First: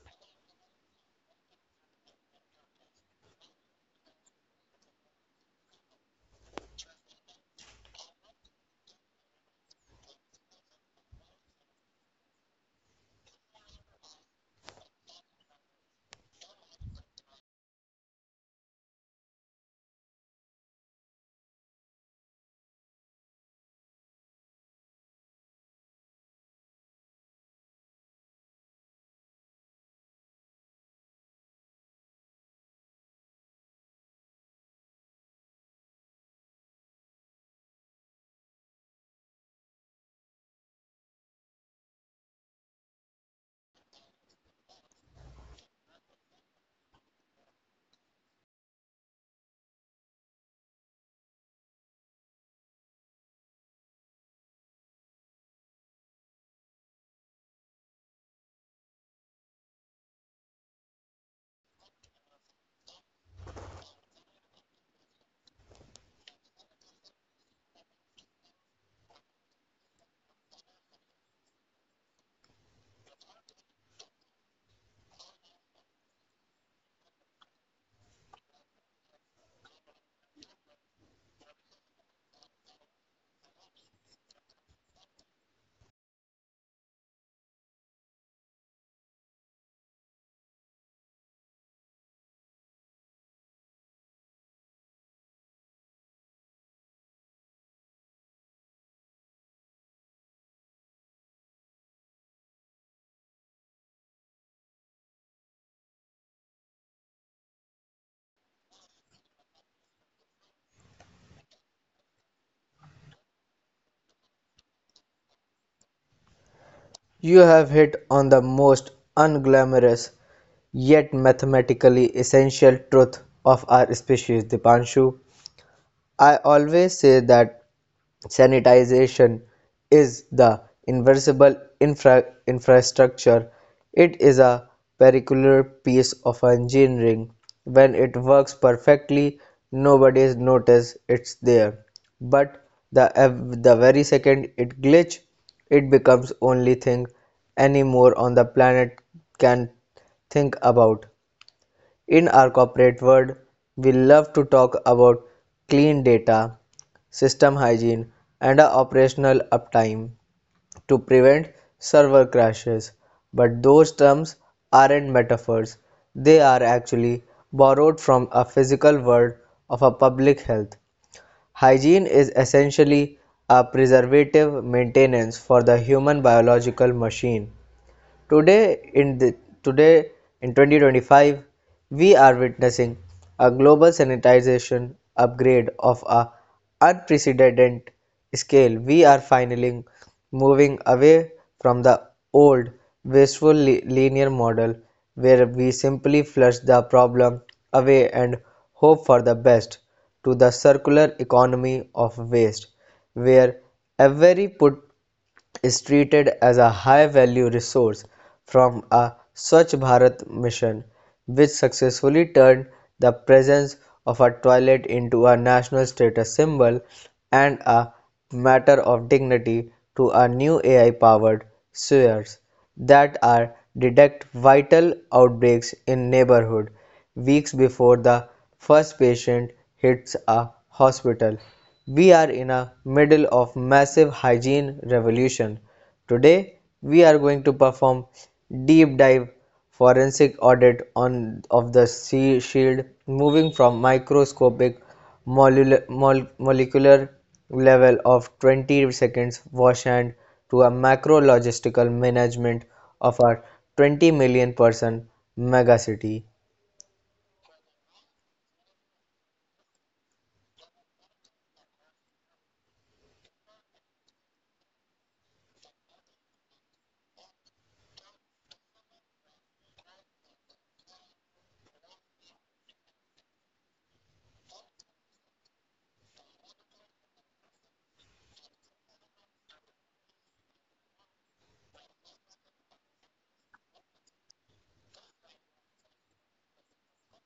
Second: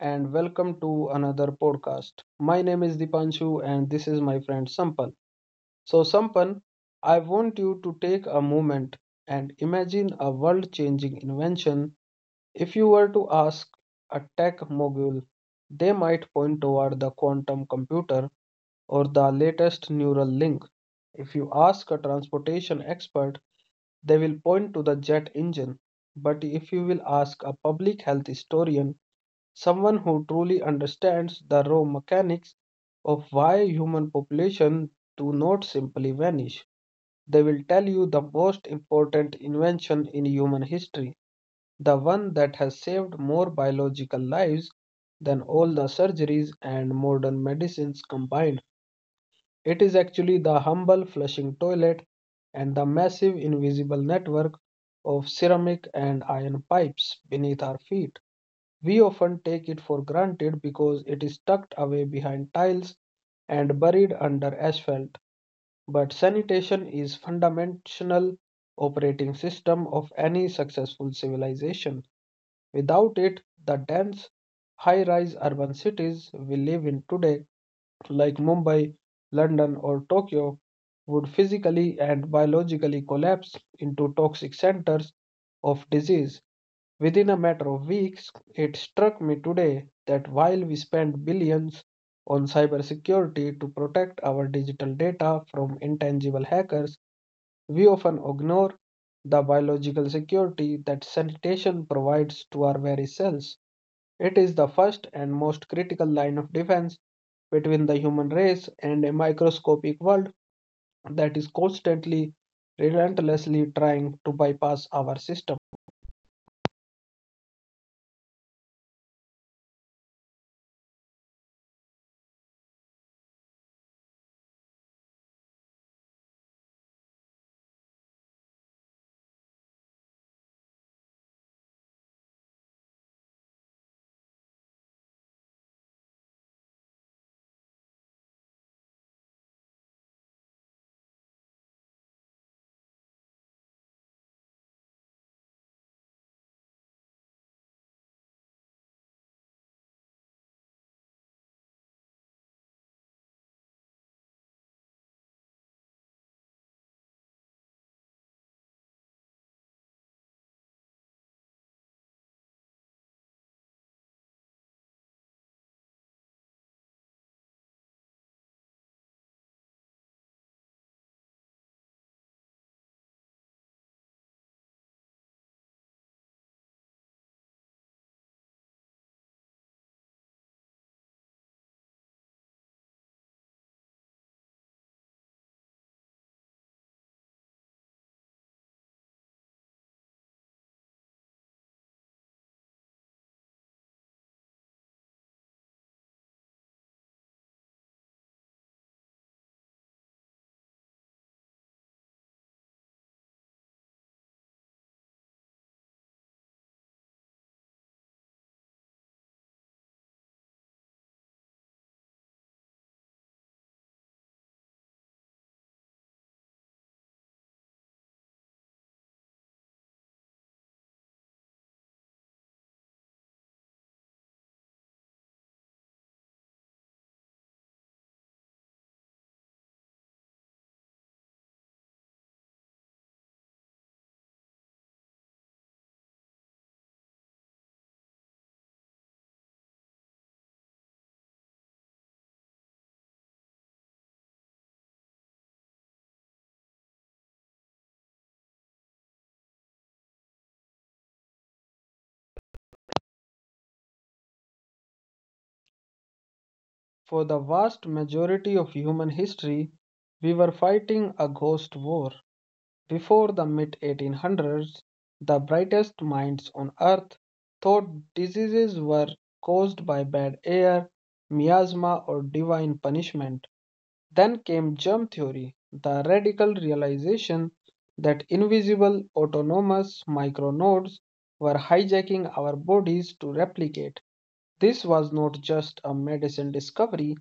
and welcome to another podcast. My name is Dipanshu, and this is my friend Sampal. So, Sampal, I want you to take a moment and imagine a world changing invention. If you were to ask a tech mogul, they might point toward the quantum computer or the latest neural link. If you ask a transportation expert, they will point to the jet engine. But if you will ask a public health historian, someone who truly understands the raw mechanics of why human population do not simply vanish. They will tell you the most important invention in human history, the one that has saved more biological lives than all the surgeries and modern medicines combined. It is actually the humble flushing toilet and the massive invisible network of ceramic and iron pipes beneath our feet. We often take it for granted because it is tucked away behind tiles and buried under asphalt, but sanitation is fundamental operating system of any successful civilization. Without it, the dense, high rise urban cities we live in today, like Mumbai, London, or Tokyo, would physically and biologically collapse into toxic centers of disease. Within a matter of weeks, it struck me today that while we spend billions on cybersecurity to protect our digital data from intangible hackers, we often ignore the biological security that sanitation provides to our very cells. It is the first and most critical line of defense between the human race and a microscopic world that is constantly, relentlessly trying to bypass our system. You have hit on the most unglamorous, yet mathematically essential truth of our species, Dipanshu. I always say that sanitization is the inversible infrastructure. It is a particular piece of engineering. When it works perfectly, nobody's noticed it's there. But the very second it glitch, it becomes only thing anymore on the planet can think about. In our corporate world, we love to talk about clean data, system hygiene, and operational uptime to prevent server crashes. But those terms aren't metaphors, they are actually borrowed from a physical world of a public health. Hygiene is essentially a preservative maintenance for the human biological machine. Today in the today in 2025, we are witnessing a global sanitization upgrade of a unprecedented scale. We are finally moving away from the old wasteful linear model, where we simply flush the problem away and hope for the best, to the circular economy of waste, where every put is treated as a high value resource, from a Swachh Bharat mission, which successfully turned the presence of a toilet into a national status symbol and a matter of dignity, to our new AI powered sewers that are detect vital outbreaks in neighborhood weeks before the first patient hits a hospital. We are in the middle of massive hygiene revolution. Today we are going to perform deep dive forensic audit on of the sea shield, moving from microscopic molecular level of 20 seconds wash hand to a macro logistical management of our 20 million person megacity. For the vast majority of human history, we were fighting a ghost war. Before the mid 1800s, the brightest minds on earth thought diseases were caused by bad air, miasma, or divine punishment. Then came germ theory, the radical realization that invisible autonomous micronodes were hijacking our bodies to replicate. This was not just a medicine discovery,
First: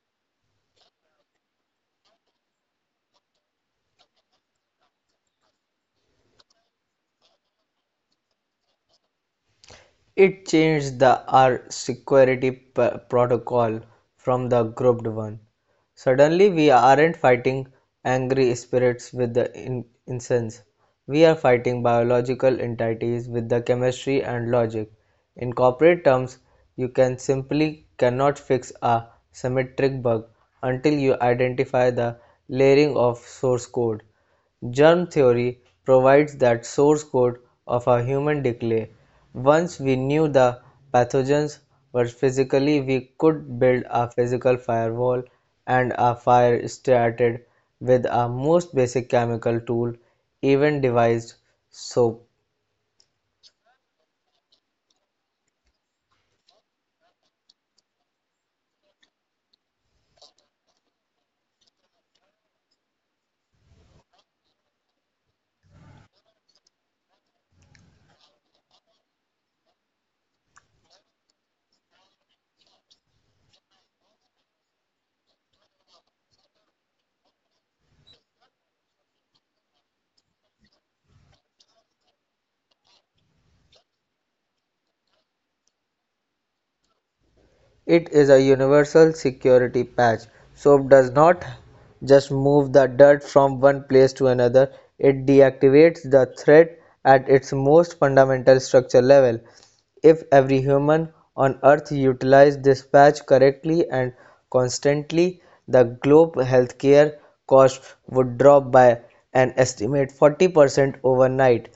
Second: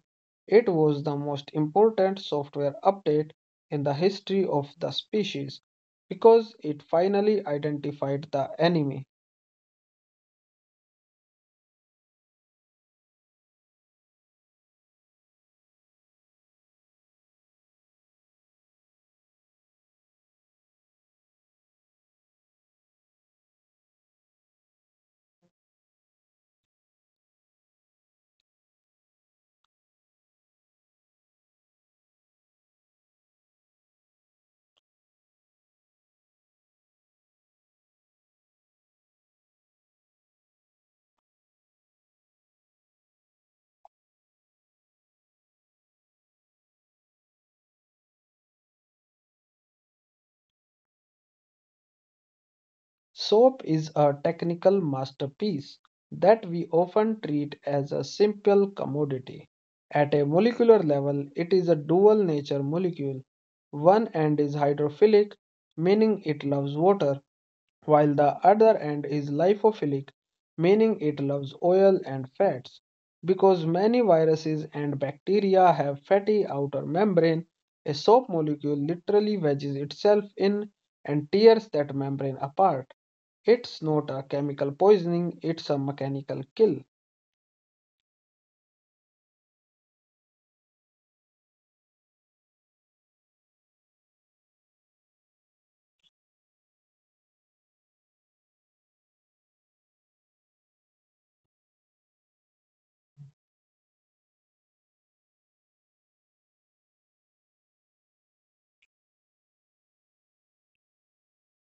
it was the most important software update in the history of the species because it finally identified the enemy. It changed the R security protocol from the grouped one. Suddenly we aren't fighting angry spirits with the incense. We are fighting biological entities with the chemistry and logic. In corporate terms, you can simply cannot fix a symmetric bug until you identify the layering of source code. Germ theory provides that source code of our human decay. Once we knew the pathogens were physically, we could build a physical firewall, and a fire started with our most basic chemical tool, even devised soap. SOAP is a technical masterpiece that we often treat as a simple commodity. At a molecular level, it is a dual nature molecule. One end is hydrophilic, meaning it loves water, while the other end is lipophilic, meaning it loves oil and fats. Because many viruses and bacteria have fatty outer membrane, a soap molecule literally wedges itself in and tears that membrane apart. It's not a chemical poisoning, it's a mechanical kill. It is a universal security patch, so does not just move the dirt from one place to another, it deactivates the threat at its most fundamental structure level. If every human on earth utilized this patch correctly and constantly, the globe healthcare cost would drop by an estimate 40% overnight.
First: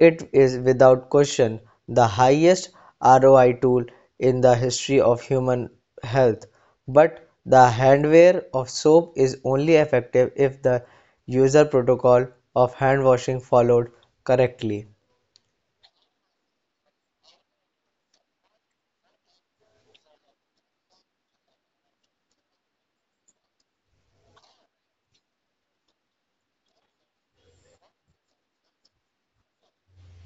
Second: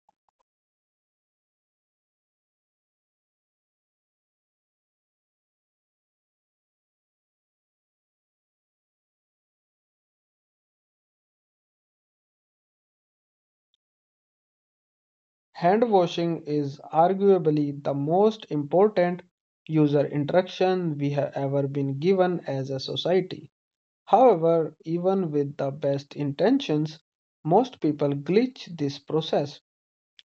It is without question the highest ROI tool in the history of human health, but the handwear of soap is only effective if the user protocol of handwashing followed correctly. Hand washing is arguably the most important user interaction we have ever been given as a society. However, even with the best intentions, most people glitch this process.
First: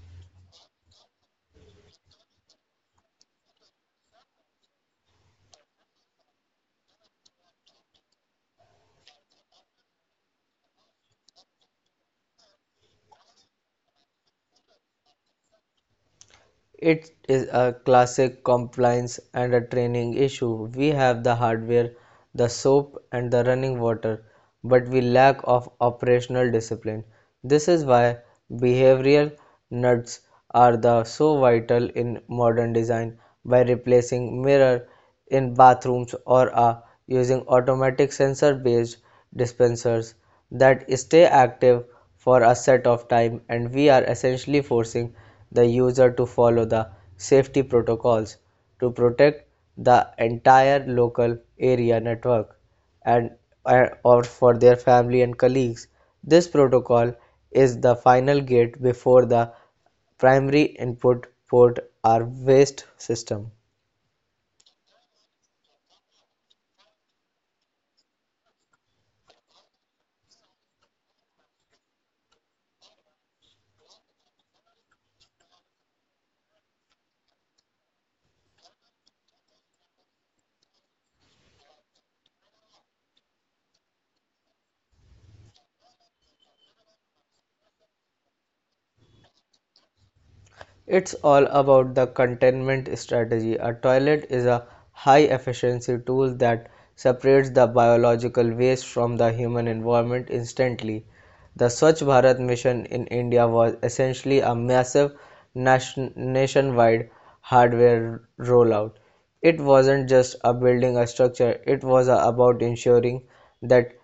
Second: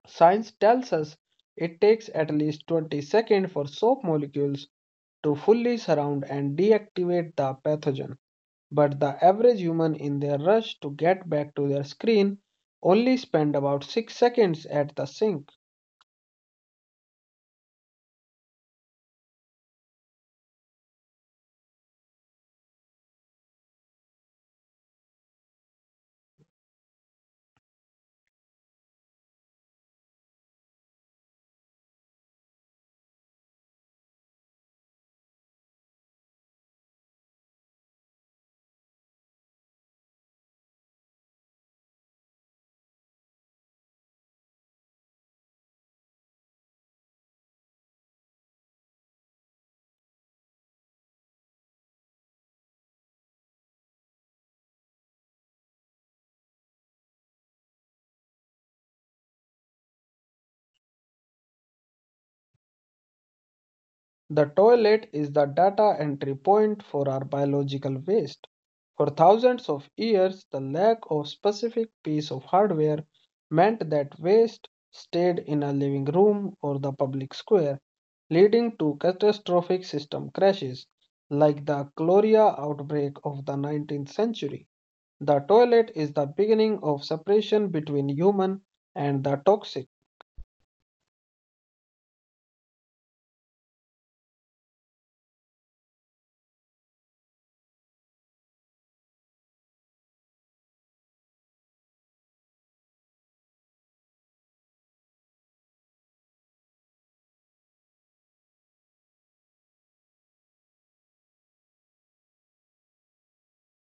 Science tells us it takes at least 20 seconds for soap molecules to fully surround and deactivate the pathogen. But the average human in their rush to get back to their screen only spend about 6 seconds at the sink. It is a classic compliance and a training issue. We have the hardware, the soap, and the running water, but we lack of operational discipline. This is why behavioral nuts are the so vital in modern design, by replacing mirror in bathrooms or are using automatic sensor-based dispensers that stay active for a set of time, and we are essentially forcing the user to follow the safety protocols to protect the entire local area network and or for their family and colleagues. This protocol is the final gate before the primary input port or waste system. The toilet is the data entry point for our biological waste. For thousands of years, the lack of specific piece of hardware meant that waste stayed in a living room or the public square, leading to catastrophic system crashes like the cholera outbreak of the 19th century. The toilet is the beginning of separation between human and the toxic. It's all about the containment strategy. A toilet is a high efficiency tool that separates the biological waste from the human environment instantly. The Swachh Bharat mission in India was essentially a massive nationwide hardware rollout. It wasn't just a building a structure, it was about ensuring that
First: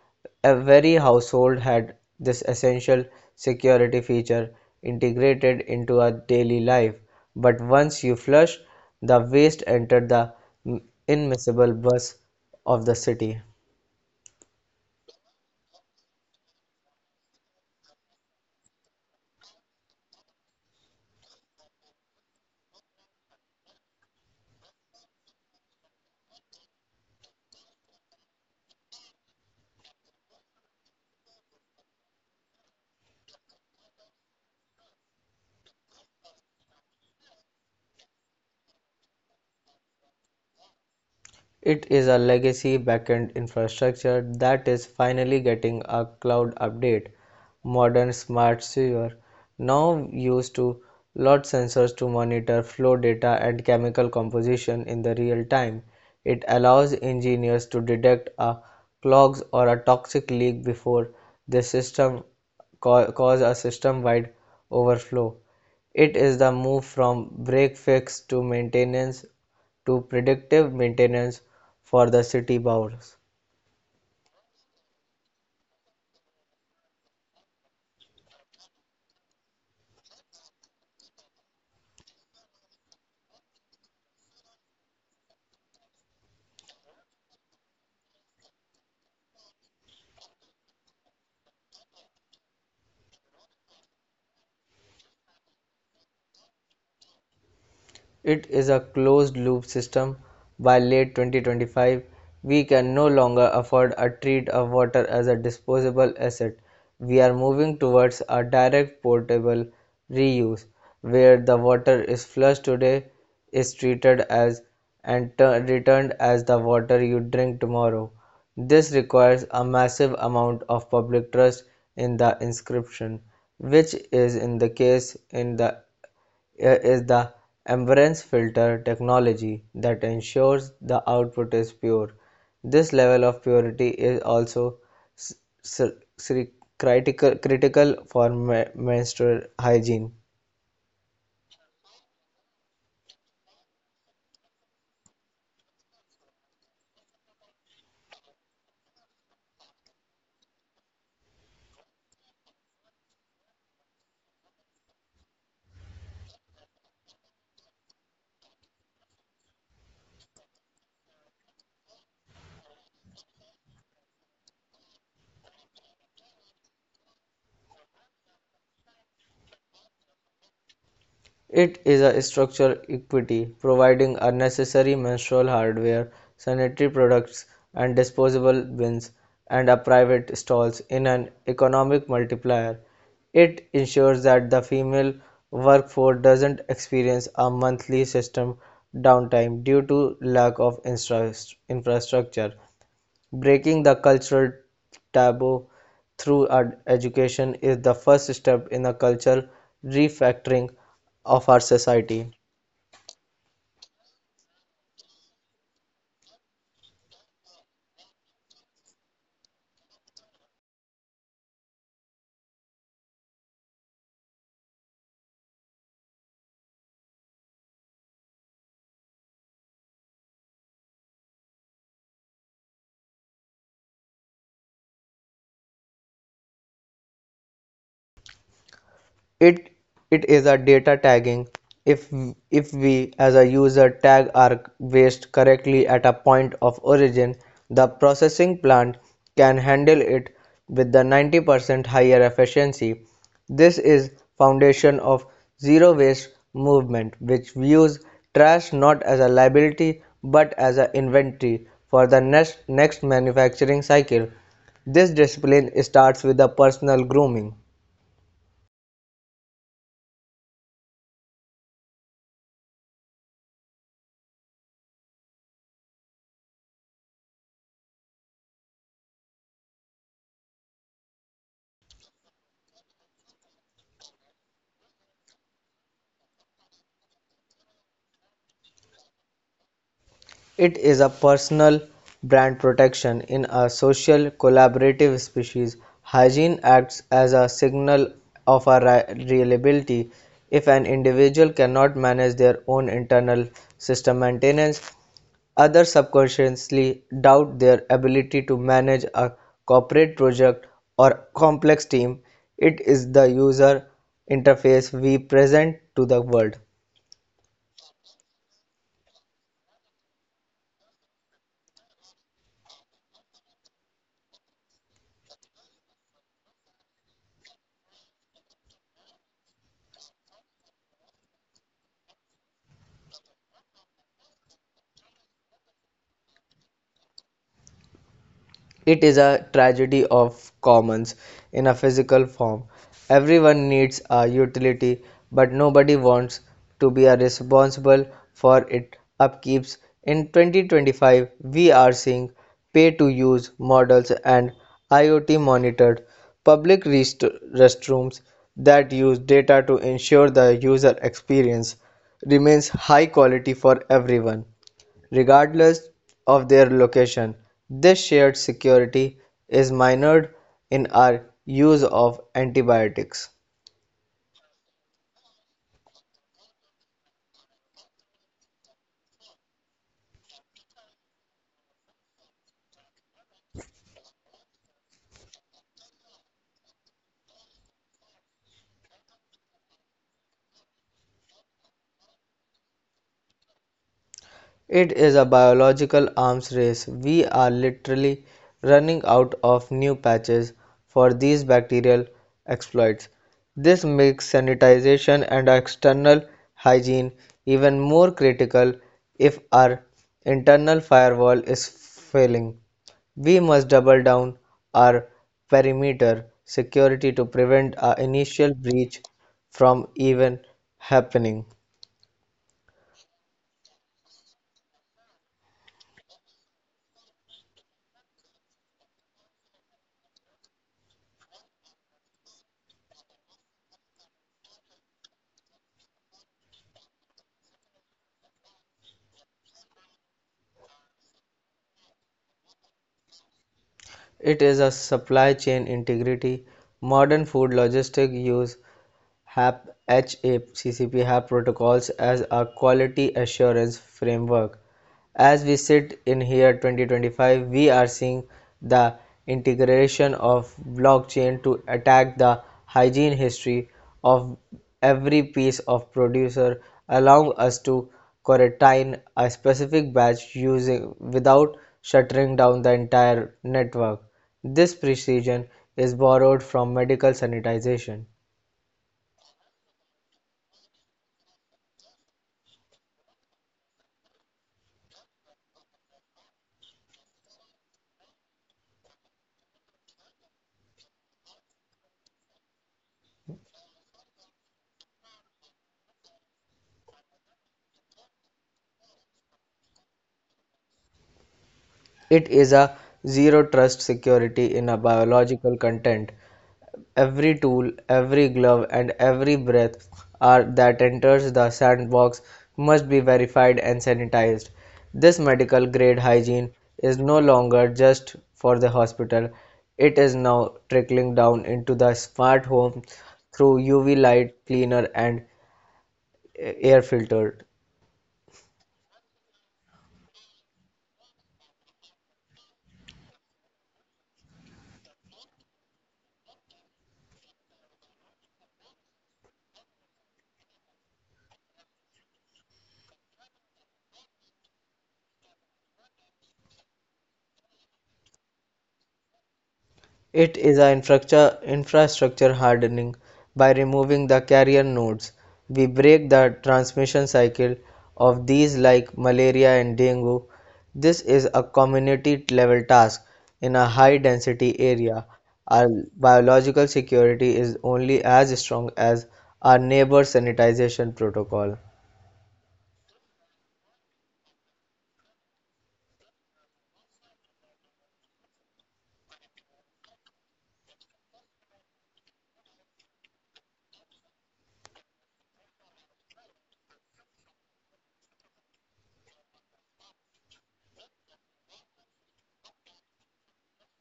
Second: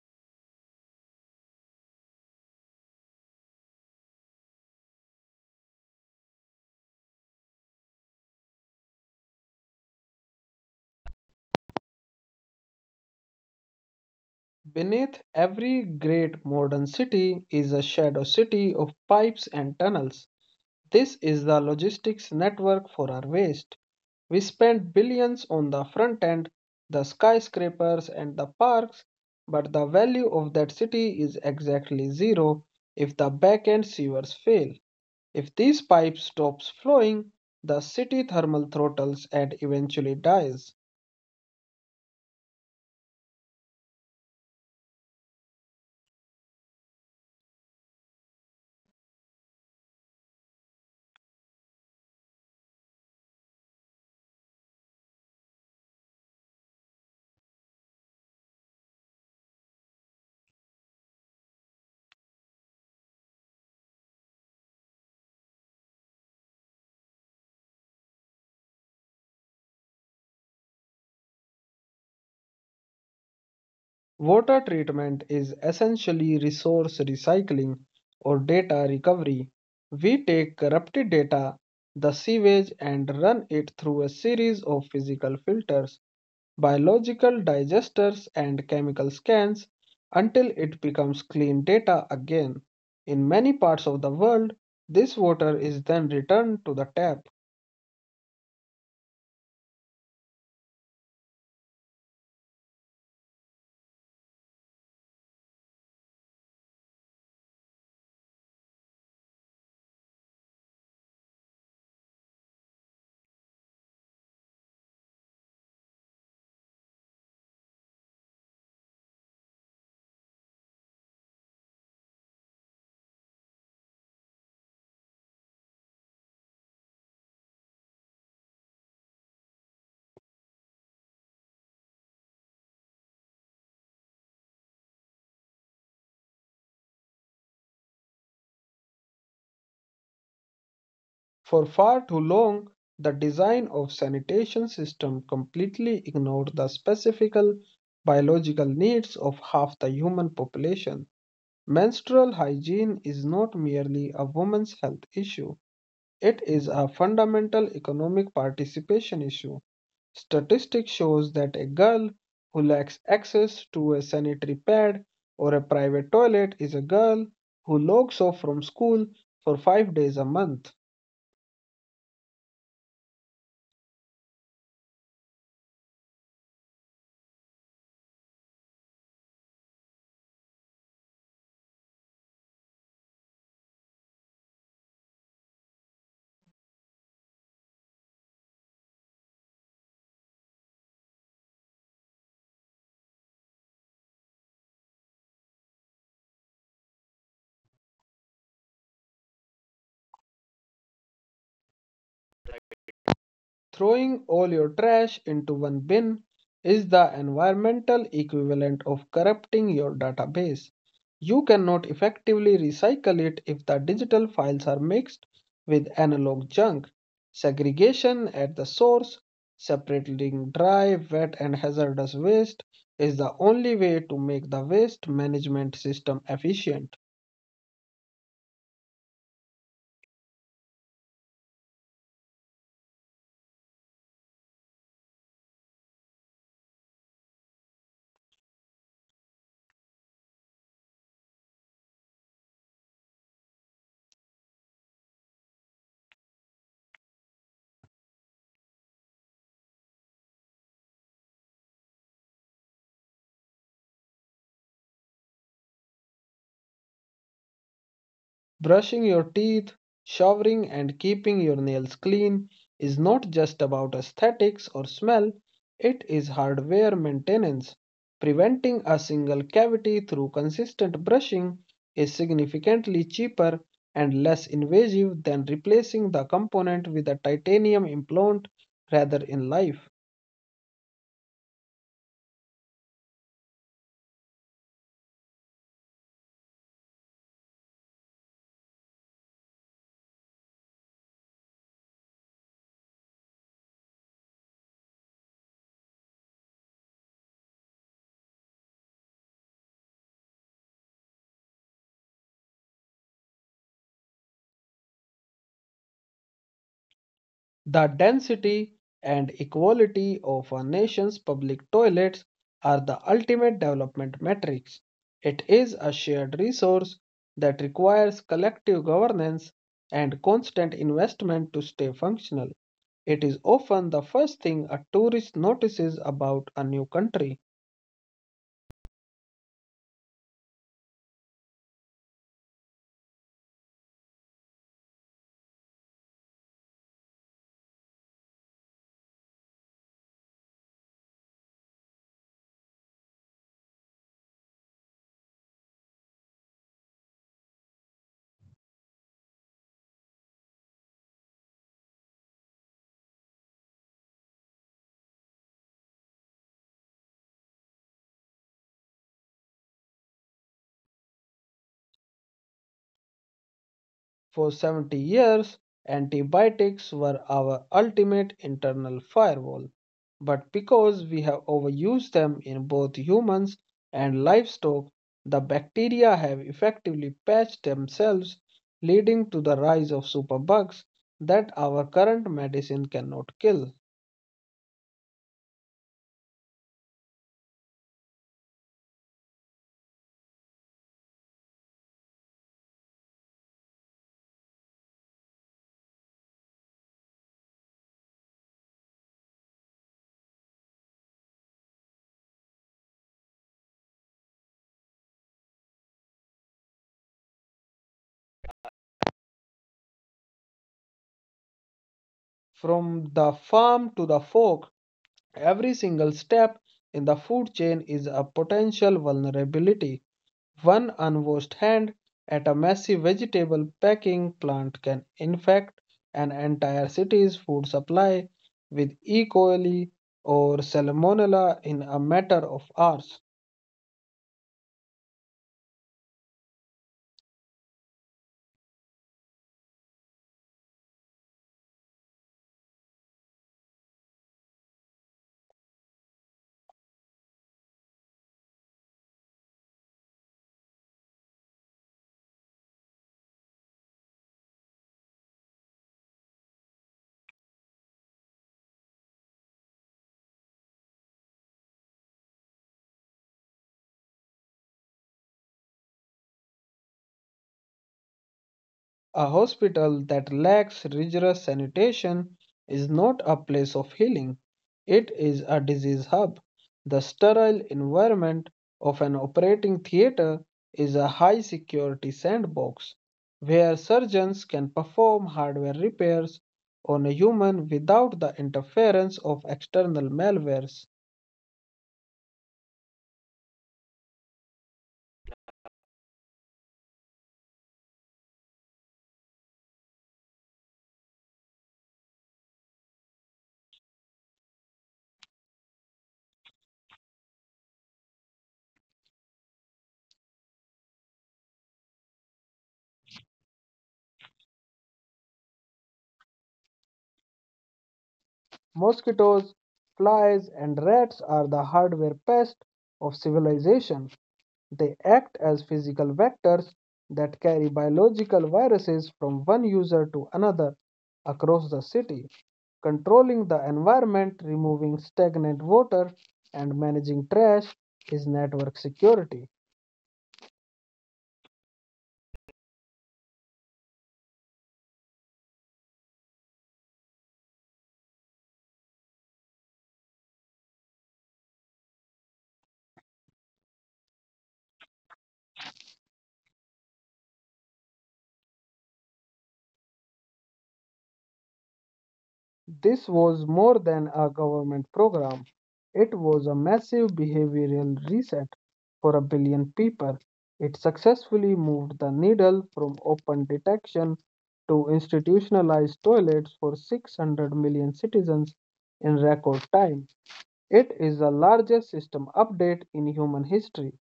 every household had this essential security feature integrated into our daily life. But once you flush, the waste entered the immiscible bus of the city. Beneath every great modern city is a shadow city of pipes and tunnels. This is the logistics network for our waste. We spend billions on the front end, the skyscrapers and the parks, but the value of that city is exactly zero if the back end sewers fail. If these pipes stops flowing, the city thermal throttles and eventually dies. It is a legacy backend infrastructure that is finally getting a cloud update. Modern smart sewer now use to lot sensors to monitor flow data and chemical composition in the real time. It allows engineers to detect a clogs or a toxic leak before the system cause a system-wide overflow. It is the move from break fix to maintenance to predictive maintenance for the city boards. Water treatment is essentially resource recycling or data recovery. We take corrupted data, the sewage, and run it through a series of physical filters, biological digesters, and chemical scans until it becomes clean data again. In many parts of the world, this water is then returned to the tap. It is a closed loop system. By late 2025, we can no longer afford to treat our water as a disposable asset. We are moving towards a direct portable reuse, where the water is flushed today is treated as and returned as the water you drink tomorrow. This requires a massive amount of public trust in the inscription, which is in the case in the is the amberance filter technology that ensures the output is pure. This level of purity is also critical for menstrual hygiene. For far too long, the design of sanitation system completely ignored the specific biological needs of half the human population. Menstrual hygiene is not merely a woman's health issue, it is a fundamental economic participation issue. Statistics shows that a girl who lacks access to a sanitary pad or a private toilet is a girl who logs off from school for 5 days a month. It is a structural equity, providing a necessary menstrual hardware, sanitary products, and disposable bins, and a private stalls in an economic multiplier. It ensures that the female workforce doesn't experience a monthly system downtime due to lack of infrastructure. Breaking the cultural taboo through education is the first step in the cultural refactoring of our society. Throwing all your trash into one bin is the environmental equivalent of corrupting your database. You cannot effectively recycle it if the digital files are mixed with analog junk. Segregation at the source, separating dry, wet, and hazardous waste, is the only way to make the waste management system efficient. It it is a data tagging. If if we as a user tag our waste correctly at a point of origin, the processing plant can handle it with the 90% higher efficiency. This is foundation of zero waste movement, which views trash not as a liability but as an inventory for the next manufacturing cycle. This discipline starts with the personal grooming. Brushing your teeth, showering, and keeping your nails clean is not just about aesthetics or smell, it is hardware maintenance. Preventing a single cavity through consistent brushing is significantly cheaper and less invasive than replacing the component with a titanium implant rather in life. It is a personal brand protection in a social collaborative species. Hygiene acts as a signal of our reliability. If an individual cannot manage their own internal system maintenance, others subconsciously doubt their ability to manage a corporate project or complex team. It is the user interface we present to the world. The density and equality of a nation's public toilets are the ultimate development metrics. It is a shared resource that requires collective governance and constant investment to stay functional. It is often the first thing a tourist notices about a new country. It is a tragedy of commons in a physical form. Everyone needs a utility, but nobody wants to be responsible for its upkeeps. In 2025, we are seeing pay to use models and IoT monitored public restrooms that use data to ensure the user experience remains high quality for everyone, regardless of their location. This shared security is minored in our use of antibiotics. For 70 years, antibiotics were our ultimate internal firewall. But because we have overused them in both humans and livestock, the bacteria have effectively patched themselves, leading to the rise of superbugs that our current medicine cannot kill. It is a biological arms race. We are literally running out of new patches for these bacterial exploits. This makes sanitization and external hygiene even more critical if our internal firewall is failing. We must double down our perimeter security to prevent our initial breach from even happening. From the farm to the fork, every single step in the food chain is a potential vulnerability. One unwashed hand at a massive vegetable packing plant can infect an entire city's food supply with E. coli or Salmonella in a matter of hours. It is a supply chain integrity modern food logistics use. HAP HACCP HAP protocols as a quality assurance framework. As we sit in here 2025, we are seeing the integration of blockchain to attack the hygiene history of every piece of producer, allowing us to quarantine a specific batch using without shuttering down the entire network. This precision is borrowed from medical sanitization. A hospital that lacks rigorous sanitation is not a place of healing. It is a disease hub. The sterile environment of an operating theater is a high security sandbox where surgeons can perform hardware repairs on a human without the interference of external malwares. It is a zero trust security in a biological content. Every tool, every glove, and every breath are, that enters the sandbox must be verified and sanitized. This medical grade hygiene is no longer just for the hospital, it is now trickling down into the smart home through UV light cleaner and air filter. Mosquitoes, flies, and rats are the hardware pests of civilization. They act as physical vectors that carry biological viruses from one user to another across the city, controlling the environment, removing stagnant water, and managing trash is network security. It is an infrastructure hardening. By removing the carrier nodes, we break the transmission cycle of these like malaria and dengue. This is a community level task in a high density area. Our biological security is only as strong as our neighbor sanitization protocol. This was more than a government program. It was a massive behavioral reset for a billion people. It successfully moved the needle from open detection to institutionalized toilets for 600 million citizens in record time. It is the largest system update in human history.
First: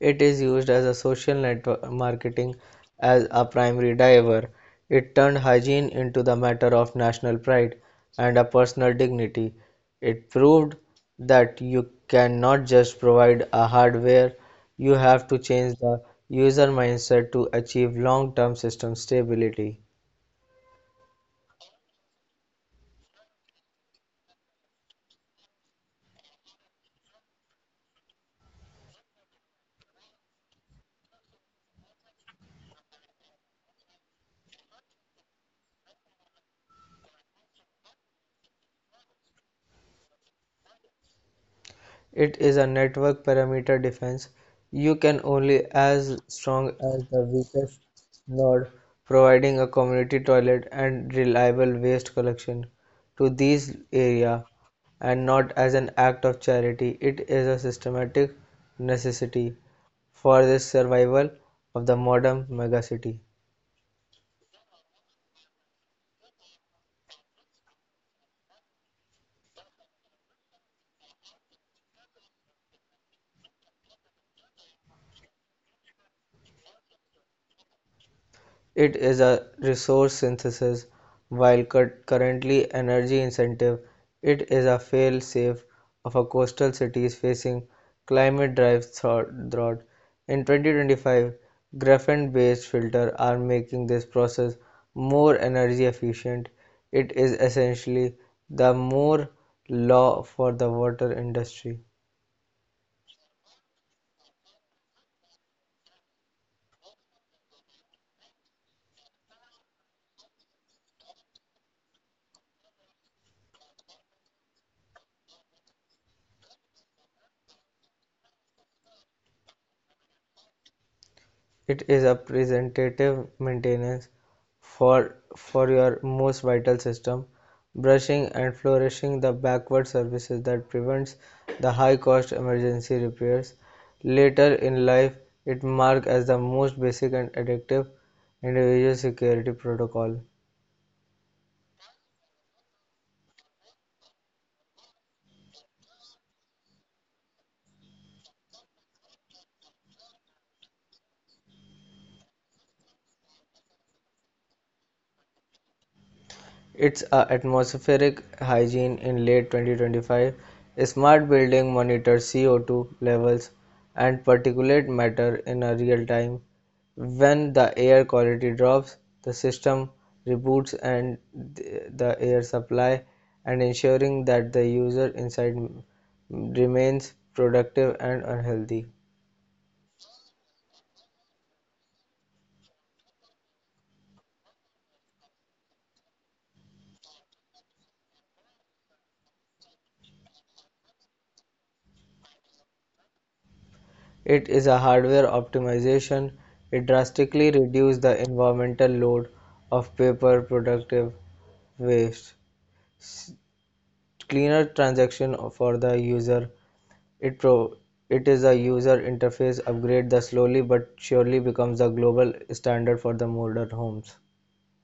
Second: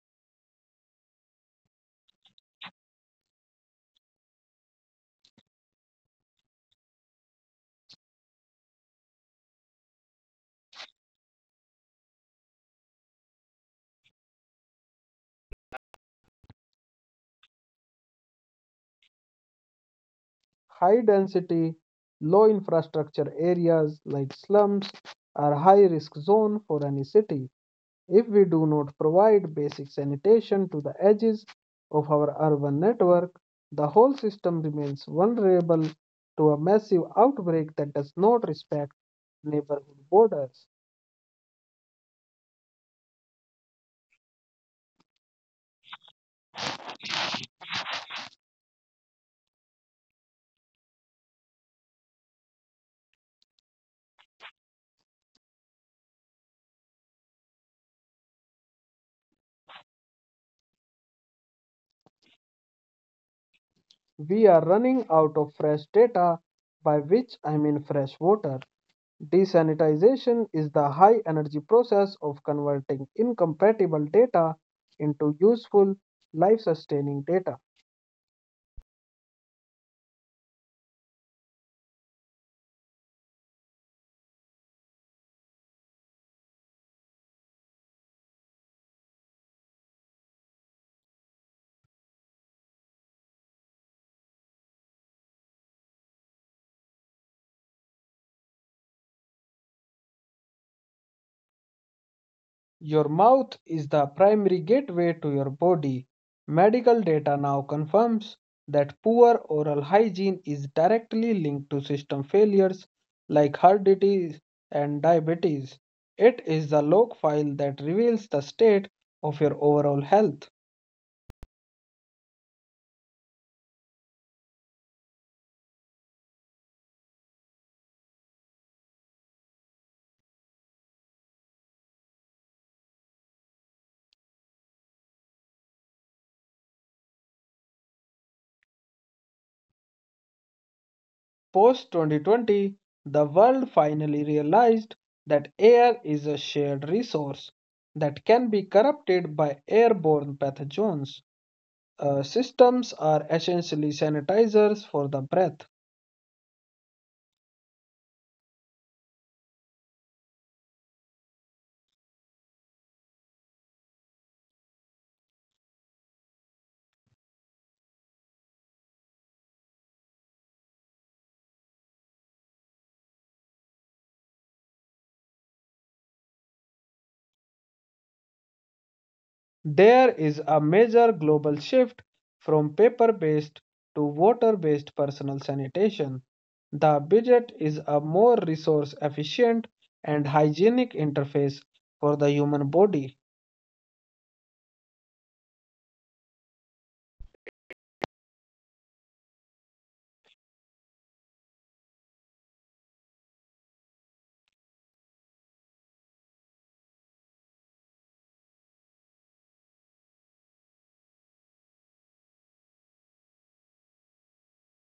It is used as a social network marketing as a primary driver. It turned hygiene into the matter of national pride and a personal dignity. It proved that you cannot just provide a hardware, you have to change the user mindset to achieve long-term system stability. High density, low infrastructure areas like slums are high risk zone for any city. If we do not provide basic sanitation to the edges of our urban network, the whole system remains vulnerable to a massive outbreak that does not respect neighborhood borders. It is a network parameter defense. You can only as strong as the weakest node, providing a community toilet and reliable waste collection to these area, and not as an act of charity. It is a systematic necessity for the survival of the modern megacity. We are running out of fresh data, by which I mean fresh water. Desanitization is the high energy process of converting incompatible data into useful, life sustaining data. It is a resource synthesis, while currently energy incentive. It is a fail-safe of a coastal cities facing climate drive drought. In 2025, graphene-based filters are making this process more energy efficient. It is essentially the Moore law for the water industry. Your mouth is the primary gateway to your body. Medical data now confirms that poor oral hygiene is directly linked to system failures like heart disease and diabetes. It is the log file that reveals the state of your overall health. It is a preventative maintenance for for your most vital system. Brushing and flourishing the backward services that prevents the high-cost emergency repairs. Later in life, it marked as the most basic and effective individual security protocol. Post 2020, the world finally realized that air is a shared resource that can be corrupted by airborne pathogens. Systems are essentially sanitizers for the breath. Its atmospheric hygiene. In late 2025, smart building monitors CO2 levels and particulate matter in a real time. When the air quality drops, the system reboots and the air supply, and ensuring that the user inside remains productive and unhealthy. There is a major global shift from paper based to water based personal sanitation. The budget is a more resource efficient and hygienic interface for the human body. It is a hardware optimization. It drastically reduces the environmental load of paper productive waves, cleaner transaction for the user. It pro it is a user interface upgrade that slowly but surely becomes the global standard for the modern homes.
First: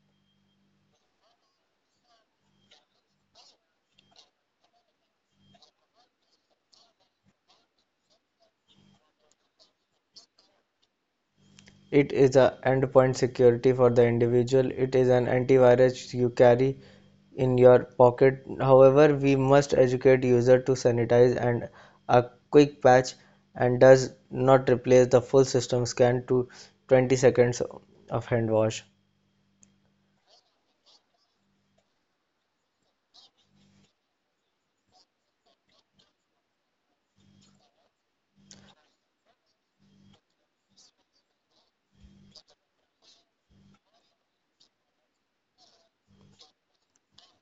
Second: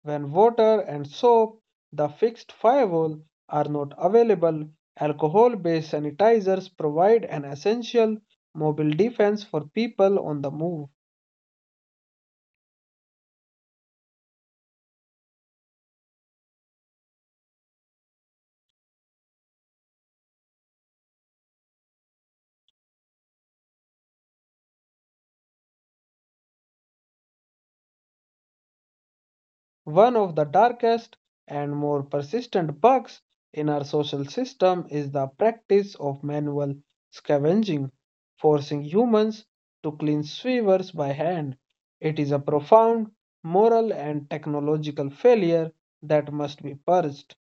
When water and soap, the fixed firewall, are not available, alcohol based sanitizers provide an essential mobile defense for people on the move. It is a endpoint security for the individual. It is an antivirus you carry in your pocket. However, we must educate user to sanitize, and a quick patch and does not replace the full system scan to 20 seconds of hand wash. One of the darkest and more persistent bugs in our social system is the practice of manual scavenging, forcing humans to clean sewers by hand. It is a profound moral and technological failure that must be purged.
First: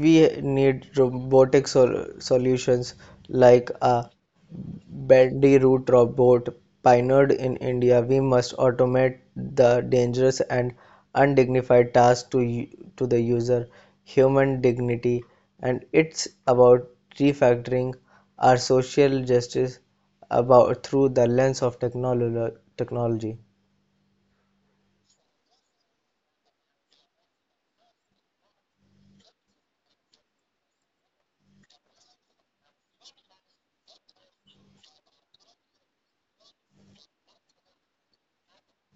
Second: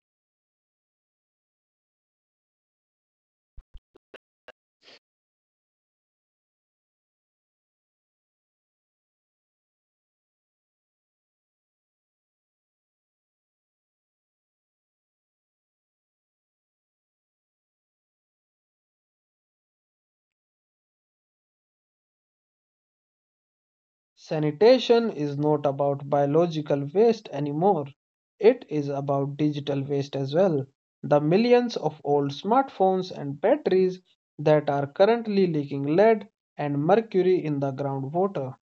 We need robotic solutions like a bandiroot robot pioneered in India. We must automate the dangerous and undignified tasks to the user, human dignity, and it's about refactoring our social justice about through the lens of technology. Sanitation is not about biological waste anymore. It is about digital waste as well. The millions of old smartphones and batteries that are currently leaking lead and mercury in the groundwater.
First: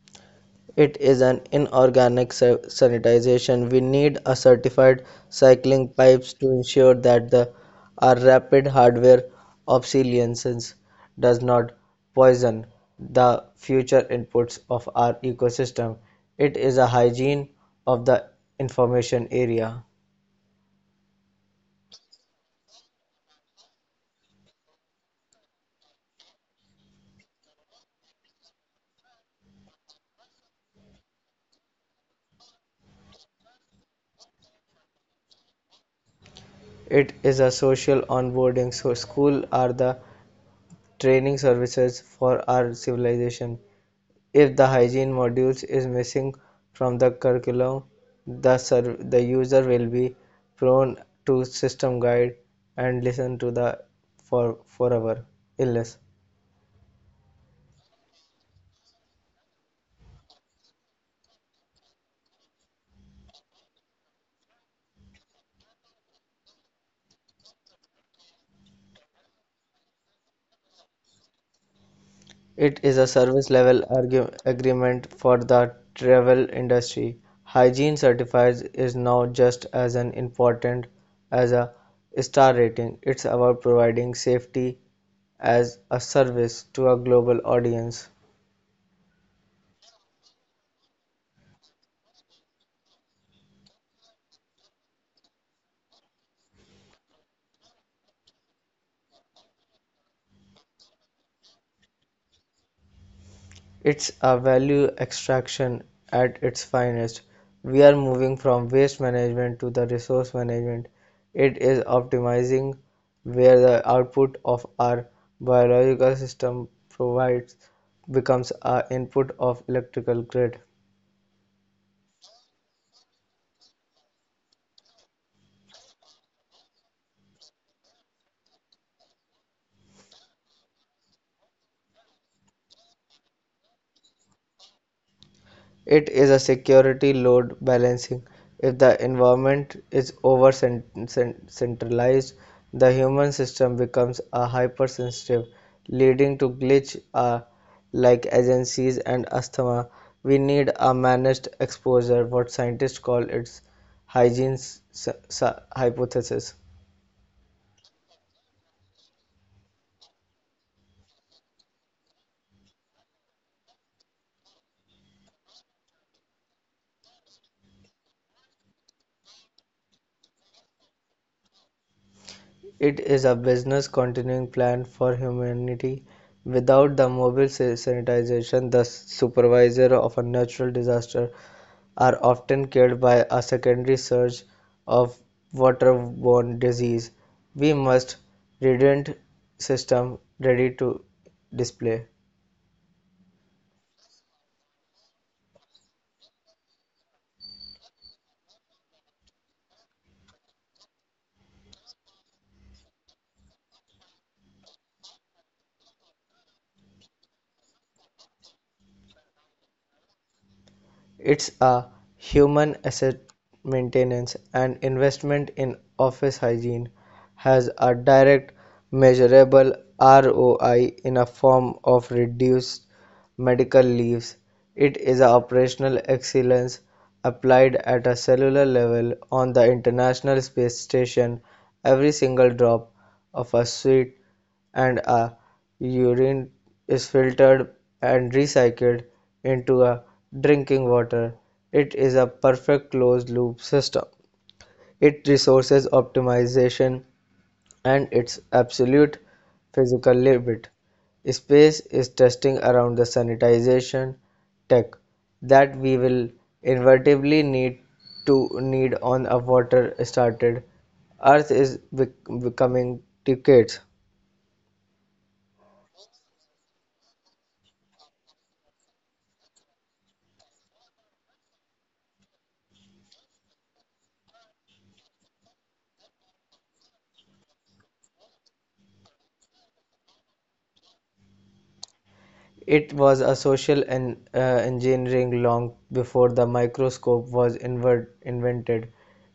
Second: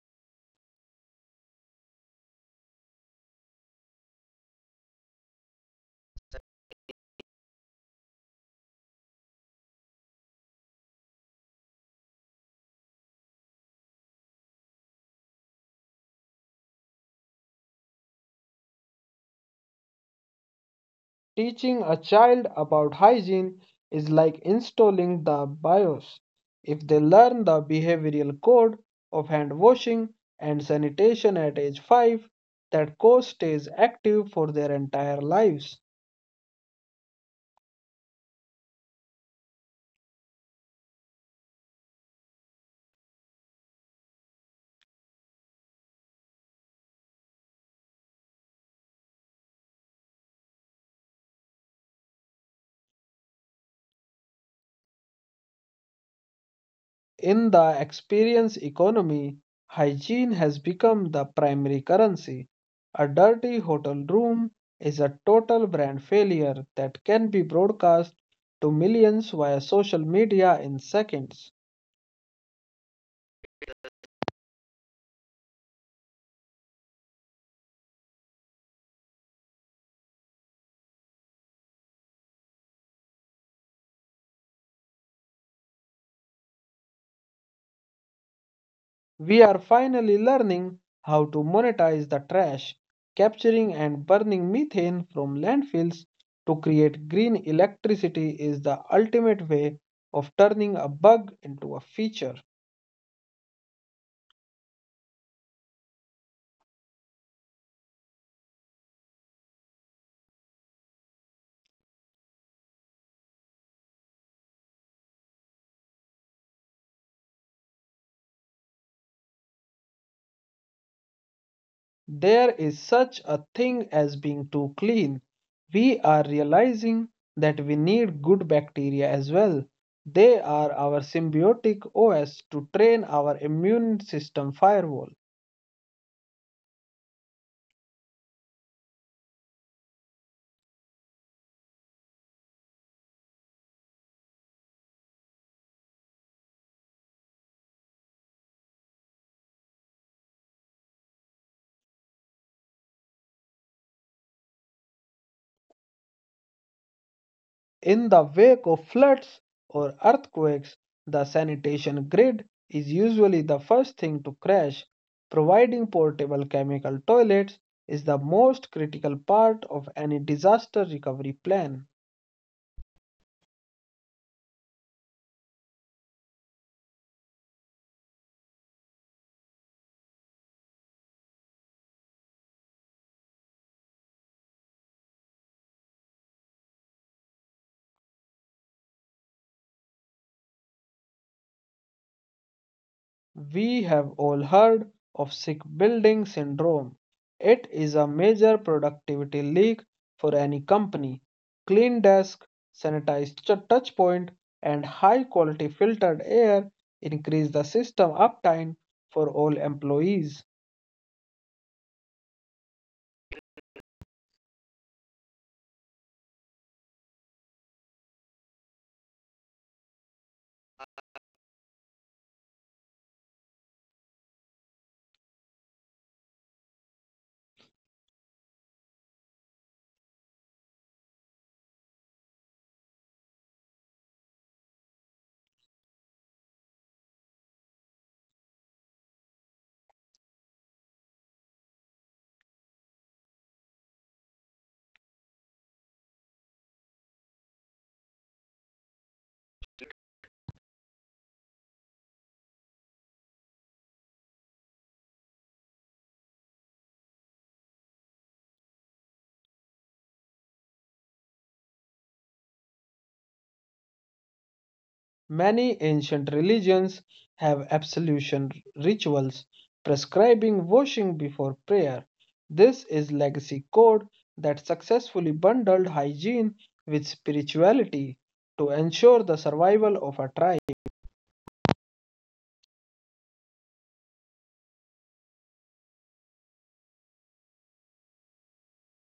It is an inorganic sanitization. We need a certified cycling pipes to ensure that the our rapid hardware obsolescence does not poison the future inputs of our ecosystem. It is a hygiene of the information area. Teaching a child about hygiene is like installing the BIOS. If they learn the behavioral code of hand washing and sanitation at age 5, that course stays active for their entire lives. It is a social onboarding. So school are the training services for our civilization. If the hygiene modules is missing from the curriculum, the user will be prone to system guide and listen to the forever illness. In the experience economy, hygiene has become the primary currency. A dirty hotel room is a total brand failure that can be broadcast to millions via social media in seconds. It is a service level agreement for the travel industry. Hygiene certifies is now just as an important as a star rating. It's about providing safety as a service to a global audience. We are finally learning how to monetize the trash, capturing and burning methane from landfills to create green electricity is the ultimate way of turning a bug into a feature. It's a value extraction at its finest. We are moving from waste management to the resource management. It is optimizing where the output of our biological system provides becomes our input of electrical grid. There is such a thing as being too clean. We are realizing that we need good bacteria as well. They are our symbiotic OS to train our immune system firewall. It is a security load balancing: if the environment is over-centralized, the human system becomes a hypersensitive, leading to glitches like agencies and asthma. We need a managed exposure, what scientists call its hygiene hypothesis. In the wake of floods or earthquakes, the sanitation grid is usually the first thing to crash. Providing portable chemical toilets is the most critical part of any disaster recovery plan. It is a business continuing plan for humanity. Without the mobile sanitization, the supervisor of a natural disaster are often killed by a secondary surge of waterborne disease. We must redundant system ready to display. We have all heard of sick building syndrome. It is a major productivity leak for any company. Clean desk, sanitized touch point, and high quality filtered air increase the system uptime for all employees. It's a human asset maintenance, and investment in office hygiene has a direct measurable ROI in a form of reduced medical leaves. It is a operational excellence applied at a cellular level on the International Space Station. Every single drop of a sweat and urine is filtered and recycled into a drinking water. It is a perfect closed loop system. It resources optimization and its absolute physical limit. Space is testing around the sanitization tech that we will inevitably need on a water started. Earth is becoming decades. Many ancient religions have absolution rituals prescribing washing before prayer. This is legacy code that successfully bundled hygiene with spirituality to ensure the survival of a tribe. It was a social engineering long before the microscope was invented.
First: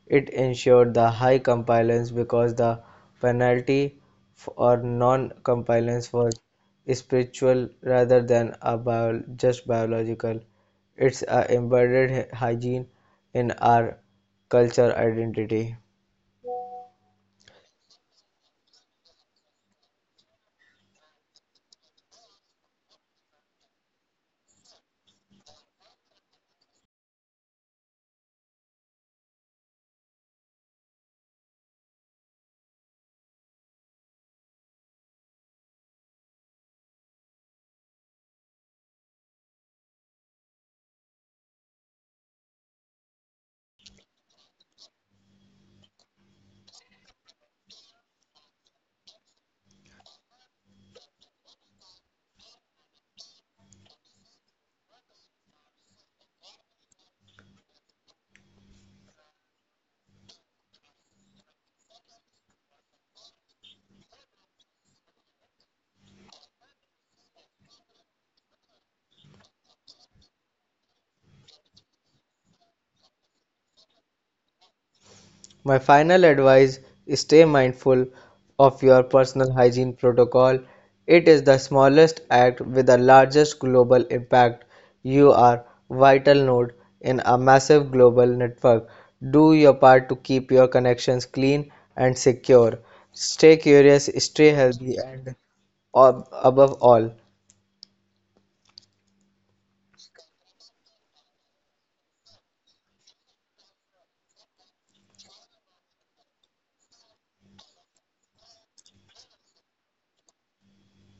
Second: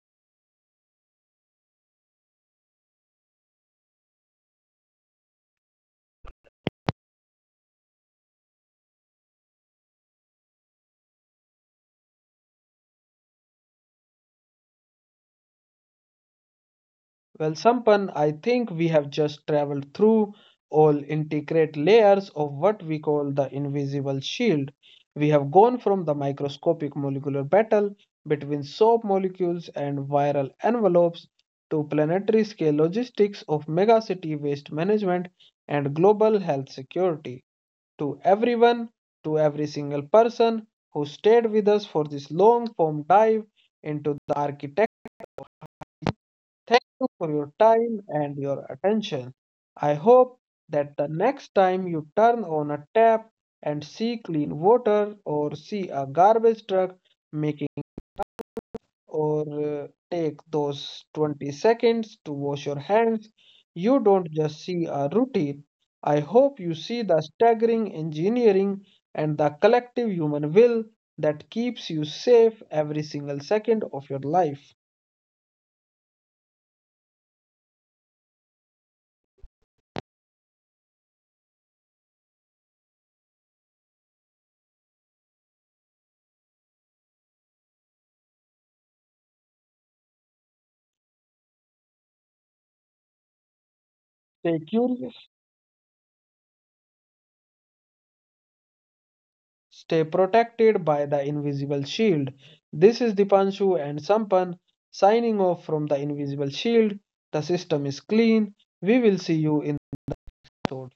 It ensured the high compliance because the penalty for non-compliance was spiritual rather than a just biological. It's a embedded hygiene in our culture identity. Well, Sampan, I think we have just traveled through all intricate layers of what we call the invisible shield. We have gone from the microscopic molecular battle between soap molecules and viral envelopes to planetary scale logistics of megacity waste management and global health security. To everyone, to every single person who stayed with us for this long form dive into the architecture. Thank you for your time and your attention. I hope that the next time you turn on a tap and see clean water or see a garbage truck making or take those 20 seconds to wash your hands, you don't just see a routine. I hope you see the staggering engineering and the collective human will that keeps you safe every single second of your life. My final advice is stay mindful of your personal hygiene protocol. It is the smallest act with the largest global impact. You are vital node in a massive global network. Do your part to keep your connections clean and secure. Stay curious, stay Stay healthy, and curious. ab- above all, Stay protected by the invisible shield. This is Dipanshu and Sampan signing off from the invisible shield. The system is clean. We will see you in the episode.